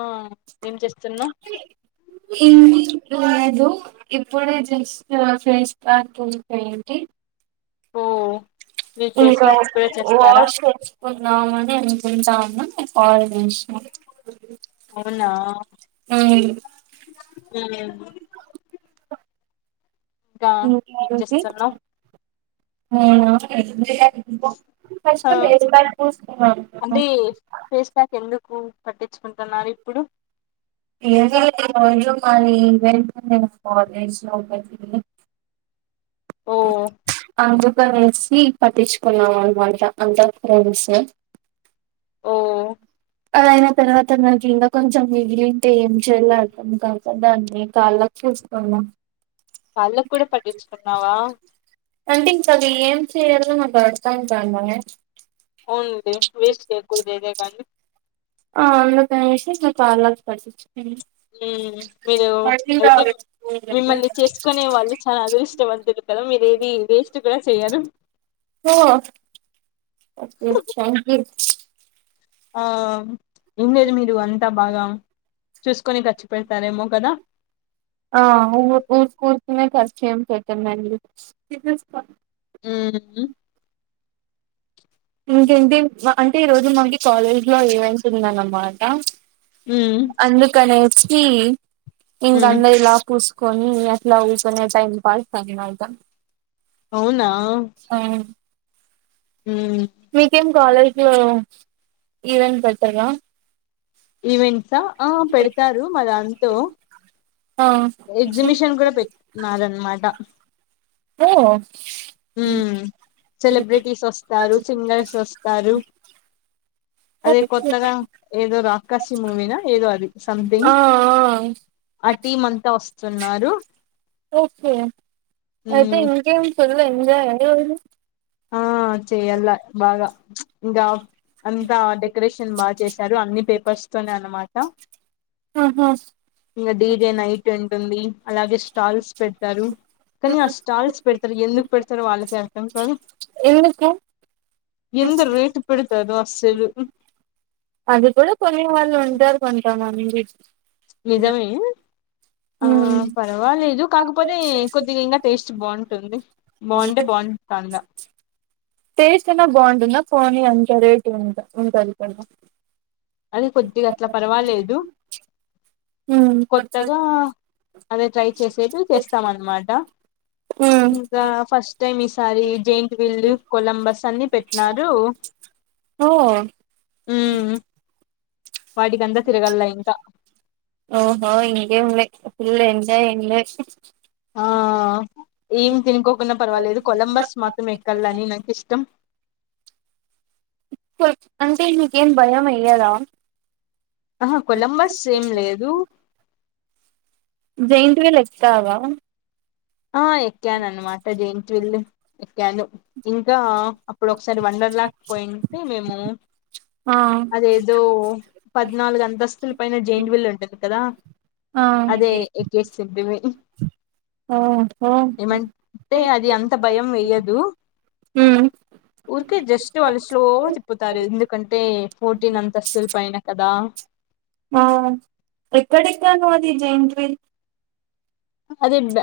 ఆ ఏం చేస్తున్నావ్ ఏ లేదు ఇప్పుడే జస్ట్ ఫేస్ పక్ పపో ఏంటి ఓ మీరు [unintelligible] ఫేస్ ఇంకా ప్యాక్ కూడా చేస్తారా వాష్ తెచ్చుకుందమ [unintelligible] అవునా ఊ ఇంకా ఏం ఇంకాది చేస్తున్నావ్ ఆ [unintelligible] అంటే [unintelligible] ఫేస్ ప్యాక్ ఎందుకు పట్టించుకుంటున్నారు ఇప్పుడు [unintelligible] నేను కాలేజ్ లో ఒకటి ఓ [unintelligible] ఆగు ంచి పట్టించుకున్నాం అనమాట అంతా ఫ్రెండ్స్ ఓ అదయిన తర్వాత నాకు ఇంకా కొంచెం మిగిలింటే ఏం చేయలో అర్థం కాక దాన్ని కాళ్ళకి చూసుకున్నాం వాళ్ళు కూడా పట్టించుకున్నావా అంటే ఇంకా అది ఏం చేయదు నాకు అర్తంంటన్నానే అవును వే వేస్ట్ కాకూడదు ఏదైనా గాని ఆ అందుకనేసి కళ్లకు పట్టిన మీరు అయితే మిమ్మల్ని చేసుకునే వాళ్ళు చాలా అదృష్టవంతులు కాద మీరు ఏది వేస్ట్ కూడా చేయ్యరు ఓఓ ఒకే ట్యాంక్యూ ఆ ఏం లేదు మీరు అంతా బాగా చూసుకొని ఖర్చు పెడతారేమో కదా ఆ అవును చూస్ చూసుకునే ఖర్చు చేమ్ పెట్టాం మండి టిఫిన్స్ మ్మ్ ఇంకేంటి అంటే ఈ రోజు మనకి కాలేజ్ లో ఈవెంట్ ఉందన అన్నమాట అంటా ఉమ్ అందుకనే హ్మ్మ్ ఇింగ్ ఉమ్ అన్నదిలాపూస్ కొన్ని ఎలా ఉంటెనే టైమ్ పాస్ పని అవునా ఉమ్ మీకేం కాలేజ్ లో ఇవి ఏం పెట్టారా ఈవెంట్సా ఆ పెడతారు మా దాంతో ఆ ఎగ్జిబిషన్ కూడా పెట్న్నారు అనమాట ఓ హ్మ సెలబ్రిటీస్ వస్తారు సింగర్స్ వస్తారు అదే కొత్తగా ఏదో రాకాసి మూవీనా ఏదో అది సంథింగ్ ఆ ఆ ఆ టీమ్ అంతా వస్తున్నారు ఓకే అయితే మ్మ్ ఇంకేం ఎంజాయ్ ఆ ఆ చేయ్యాల బాగా ఇంకా అంత డెకరేషన్ బాగా చేశారు అన్ని పేపర్స్ తోనే అనమాట ఆహా ఇంకా డీజే నైట్ ఉంటుంది అలాగే స్టాల్స్ పెడతారు. కానీ ఆ స్టాల్స్ పెడతారు. ఎందుకు పెడతారు. వాళ్ళకే అర్థం కాదు. ఎందుకు ఎంత రేట్ పెడతారో అస్సలు అది కూడా కొనే వాళ్ళు ఉంటారు కొన్ని. కొంతమంది. నిజమే. ఆ ఉమ్ పర్వాలేదు కాకపోతే కొద్దిగా ఇంకా టేస్ట్ బాగుంటుంది బాగుంటే బాగుంటండ. టేస్ట్ అయినా బాగుంటుందా పోనీ అంతా రేట్ ఉంట ఉంటది కదా. అది కొద్దిగా అట్ల పర్వాలేదు ఉమ్ కొత్తగా అదే ట్రై చేసేది చేస్తాం అనమాట ఉమ్ ఇంకా ఫస్ట్ టైం ఈసారి జెయింట్ వీళ్ళు కొల నంబర్స్ అన్ని పెట్టినారూ ఓ ఊ ఓహో ఇంగేం లే ఫుల్ల్ ఎంజాయ్ అండి. ఆ ఏం తినుకోకున్నా పర్వాలేదు కొలంబస్ మాత్రం ఎక్కల్లని నాకు ఇష్టం. ప అంటే నీకేమ్ భయం ఎయ్యదా. ఆహ కొలంబస్ ఏం లేదు. జెయింట్ వీల్ ఎక్కుతావా. ఆ ఎక్కానన్నమట జెయింట్ విల్లు. ఎక్కాను ఇంకా. అప్పుడు ఒకసారి వండర్ లాక్ పోయింటే మేము ఆ అదేదో పద్నాలుగు అంతస్తుల పైన జెయింట్ వీల్లు ఉంటది కదా అదే ఆ ఎక్కేసింటిమి. ఓహో ఏమంటే అది అంత భయం వేయ్యదు ఉమ్. ఊరికే జస్ట్ వాళ్ళు స్లో తిప్పుతారు ఎందుకంటే ఫోర్టీన్ అంతస్తులు పైన కదా. ఆ ఎక్కడెక్కావు నువ్వు అది జెయింట్ విల్ల్. అదిబ్బ.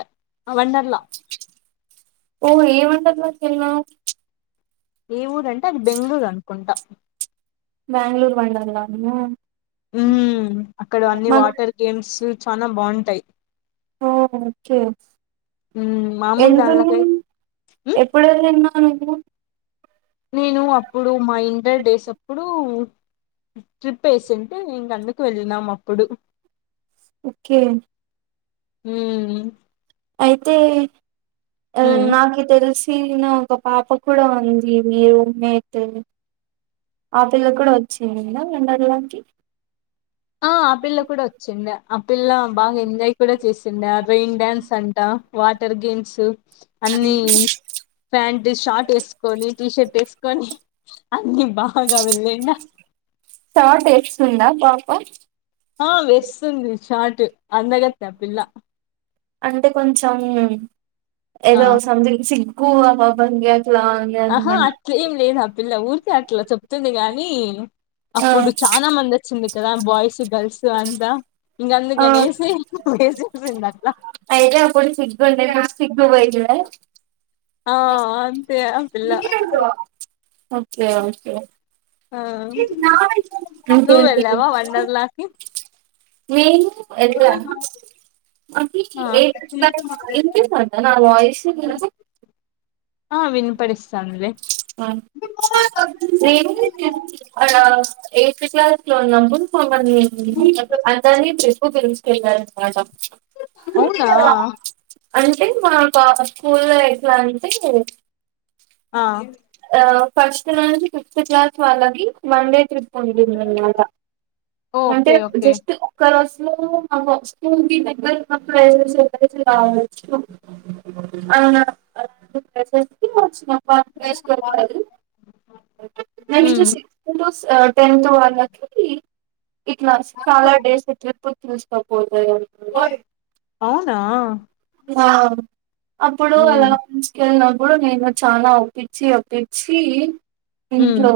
ఓ ఏవన్ డర్లా కెళ్ళినావ్ ఏ ఊర్ అంటే అది బెంగళూరు అనుకుంటా. బ్యాంగ్లూర్ వండర్లాన ఊ అక్కడ అన్ని వాటర్ గేమ్స్. చానా బాగుంటాయి. ఓ ఓకే ఉమ్, మామూలు ఎంత దానిలకై ఉంది ఎప్పుడూ వెళ్ళినావ్. నువ్వు నేను అప్. అప్పుడు మా ఇంటర్ డేసప్పుడు. ట్రిప్ వేసింటే ఇగ అందుకే వెళ్ళినాం అప్పుడు. ఓకే ఉమ్ అయితే అ ఉమ్. నాకే తెలుసు నా ఒక పాప కూడా ఉంది మీ రూమ్మేట్ ఆ పిల్ల కూడా వచ్చిందిద వండర్లాంటి ఆ ఆపిల్లో కూడా వచ్చిడి ఆపిల్ల బాగా ఎంజాయ్ కూడా చేసి చి రైన్ డాన్స్ అంటా వాటర్ గేమ్స్ అన్ని ప్యాంట్ షార్ట్ వేసుకొని టీ షర్ట్ వేసుకొని అన్ని బాగా వెళ్ళడా ఆ ఆ వేస్తుంది షార్ట్ అందగత్తే ఆపిల్ల అంటే కొంచెం ఏదో ఆ సంథింగ్ చి కో అమ్మా బంగ ఆహా అట్లేం లేదు ఆ పిల్ల ఊరితే అట్లా చెప్తుంది గానీ నీ ఆ అప్పుడు చానా మంది వచ్చిండ్రు కదా బాయ్స్, గర్ల్స్ అంతా ఆ అందుకనేసి వేసేసింది అట్లా అయితే అప్పుడు సిగ్గుండదా సిగ్గు పోయిందా హ ఆ అంతే ఆ పిల్ల ఓకే ఓకే ఆ నువ్ వెళ్ళవా వండర్లాకి తీ ఆ ఆ వినపడిస్తాందిలే ఎంత [inaudible] [unintelligible] [unintelligible] అవునా అంటే మా స్కూల్లో ఎట్లా అంటే ఆ ఆ ఫస్ట్ క్లాసు, ఫిఫ్త్ క్లాస్ వాళ్ళకి వన్డే ట్రిప్ ఉంటుందనమాట అంటే ఓకే ఓకే జస్ట్ ఒక్క రోజు మాకు స్కూల్ కి దగ్గర [inaudible] [inaudible] సెవెంత్, ఉమ్ ఎయిత్ వాళ్ళకి ఈ క్లాసు సపోజ్ అవునా అప్పుడు అలా ఉమ్ తీసుకెళ్ినం ఇప్పుడు నేను చాలా ఒప్పించి ఒప్పించి ఉమ్ ఇంట్లో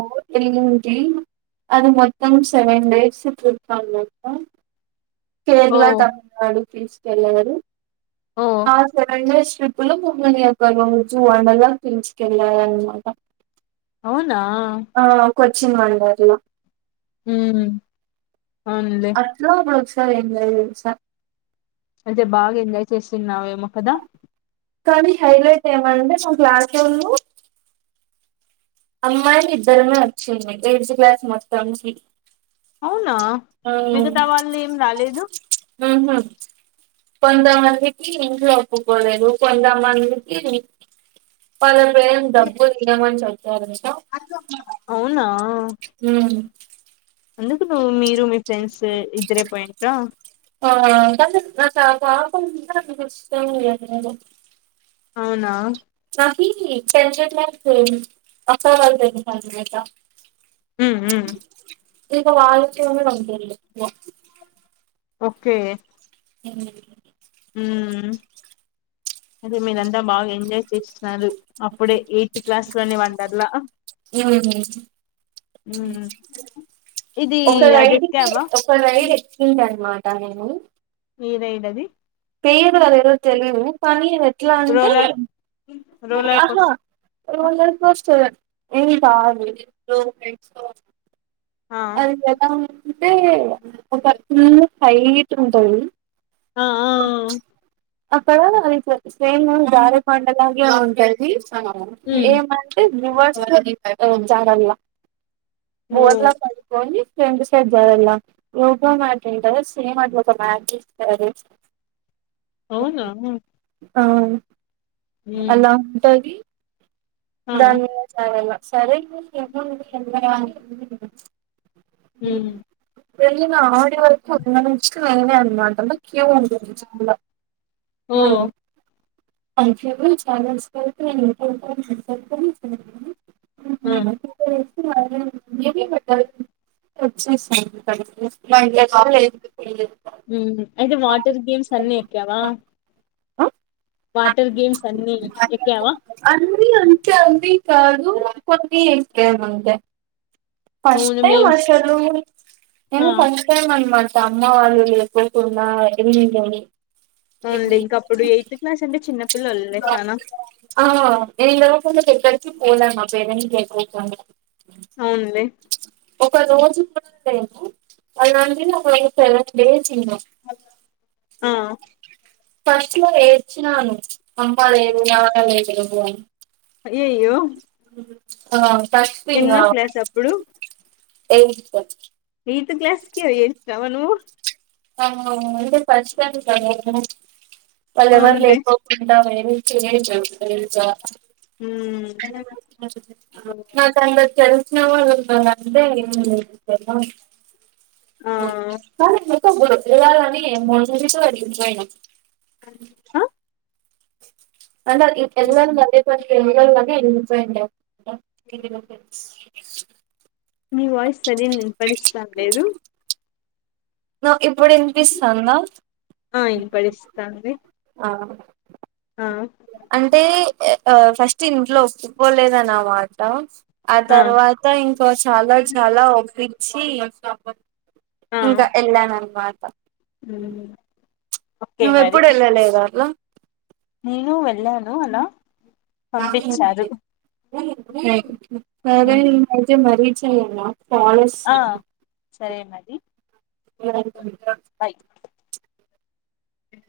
అది మొత్తం సెవెన్ డేస్ [unintelligible] ఓ కేరళ తమిళనాడు ప్జ ఎలరు ఓ ఆ సరే అండి ట్రిప్పు లో మమ్మల్ని అక్క రోజు వండర్లా పిసుుకెళ్ళాలి అన్నమాట అవునా కొచ్చిిన మండార మ్మ్ అట్లా ఒక [unintelligible] అంటే బాగా ఎంజాయ్ చేస్తున్నావేమో కదా కానీ హైలైట్ ఏమండి మా క్లాస్ వాళ్ళు అమ్మాయి ఇద్దరమే వచ్చింది ఎయిత్ క్లాస్ మొత్తం క అవునా మిగతా వాళ్ళు ఏం రాలేదు కొంతమందికి ఇంట్లో ఒప్పుకోలేదు కొందమందికి పద ే డబ్బు నియమని చ సంటా అవునా మ్మ్ అందుకు నువ్వు మీరు మీ ఫ్రెండ్స్ ఇద్దరే పోయిండ్రా ఆ నాకు పాపం ఇష్ట అవునా కి కి టెన్త్ క్లాస్ ఫెయిల్ [unintelligible] మ్మ్ మ్మ్ ఇకా వాళ్ళక వన్న కం ఓకే మ్మ్ ఉమ్ అదే మీరంతా బాగా ఎంజాయ్ చేస్తున్నారు అప్పుడే ఎయిత్ క్లాస్ లోనే వండర్లా మ్మ్ ఉమ్ ఇది ఒక అది రైడ్కి ఎక్కావా ఒక రైడ్ ఎక్ంట అనమాట అనీ మీరైడది పేరు అదేదో తెలివు పనీరు ఎట్లా అంటే రోలర్ రోలర్ హహ కోస్ ఆ రోలర్ కోస్ట్ ఏ కా [unintelligible] ఆ అది ఎలా ఉంది అంటే ఒక టూ హైట్ ఉంటాది ఆ ఆ ఇక్కడ సేమ్ జారుడు బండలాగే ఉంటుంది ఉమ్ ఏమంటే రివర్స్ చారళ్ళ హమ్ ఫ్రెండ్ సైడ్ జారలా యోగా మ్యాట్ ఉంటారు సేమ్ అట్లా ఒక మ్యాట్ ఇస్తారు అవునా అవును ఉమ్ అలా ఉంటాది ఆ ధాన్ మీద నుంచీ ఆడాల సరే [unintelligible] ఉమ్ వెళ్ళినా ఆడి వరకు మంటలో క్యూ ఉంది చాలా ఓ ఉ ూ చఛాలస్ [unintelligible] చె సడి ఆ [unintelligible] [unintelligible] మీ [unintelligible] హమ్ అయితే వాటర్ గేమ్స్ అన్ని ఎక్కావా ఆ వాటర్ గేమ్స్ అన్ని ఎక్కావ్వ అ అన్నీ కాదు కొన్ని ఎక్కాను అంతే ఫస్ట్ అవును టైమ్ మేం అసలు ఆ నేను ఫస్ట్ టైమ్ అన్నమాట అమ్మ వాళ్ళు ఎటు వైపు ఉన్నా ఎంటని అవునండి ఇంక అప్పుడు ఎయిత్ క్లాస్ అంటే చిన్నపిల్లలే చాలా రికి ఎక్కడికి పోలే మా పేరెంట్స్ లేకుండ అవునండి ఒక రోజు కూడా నేను [unintelligible] ఉ [unintelligible] ఆ ఫస్ట్ లో ఏడ్చినాను అమ్మ లేదు నాన్న లేరు అని అయ్యయ్యో ఆ ఎన్నో సస్తివా క్లాస్ అప్పుడు [unintelligible] ఏయిత్తు క్లాస్ కే ఏయిత్తా మనము [unintelligible] ఫస్ట్ టైం కదా నేను వాళ్ళు ఎవరు అవునులే లేకోకుండా [unintelligible] మీకు ఏజు తెలుసా ఉమ్ నా కంత తె ఆ [unintelligible] [unintelligible] [unintelligible] ఆ అయిన [unintelligible] [unintelligible] [unintelligible] మీ వాయిస్ సరింగ ఇన్ పడిస్తాన్ లేదు నా ఇప్పుడు ఇనిపిస్తాంద ఆ వినపడిస్తాంది ఆ అంటే ఆ ఫస్ట్ ఇంట్లో ఒప్పుకోలేదన్నమాట ఆ తర్వాత ఇంకా చాలా చాలా ఒప్పించి స్వాప ఆ ఇంకా ఎల్లాననుమాట ఉమ్ ఓకే నువ్వు మరి ఎప్పుడు ఎల్లా లేద అట్లా నేను వెళ్ళాను అలా పంపించారు సరేలే ఉమ్ ఇంకోచేపు మరి చేయల్లా ఫాలస్ ఆ సరే మరి అ అ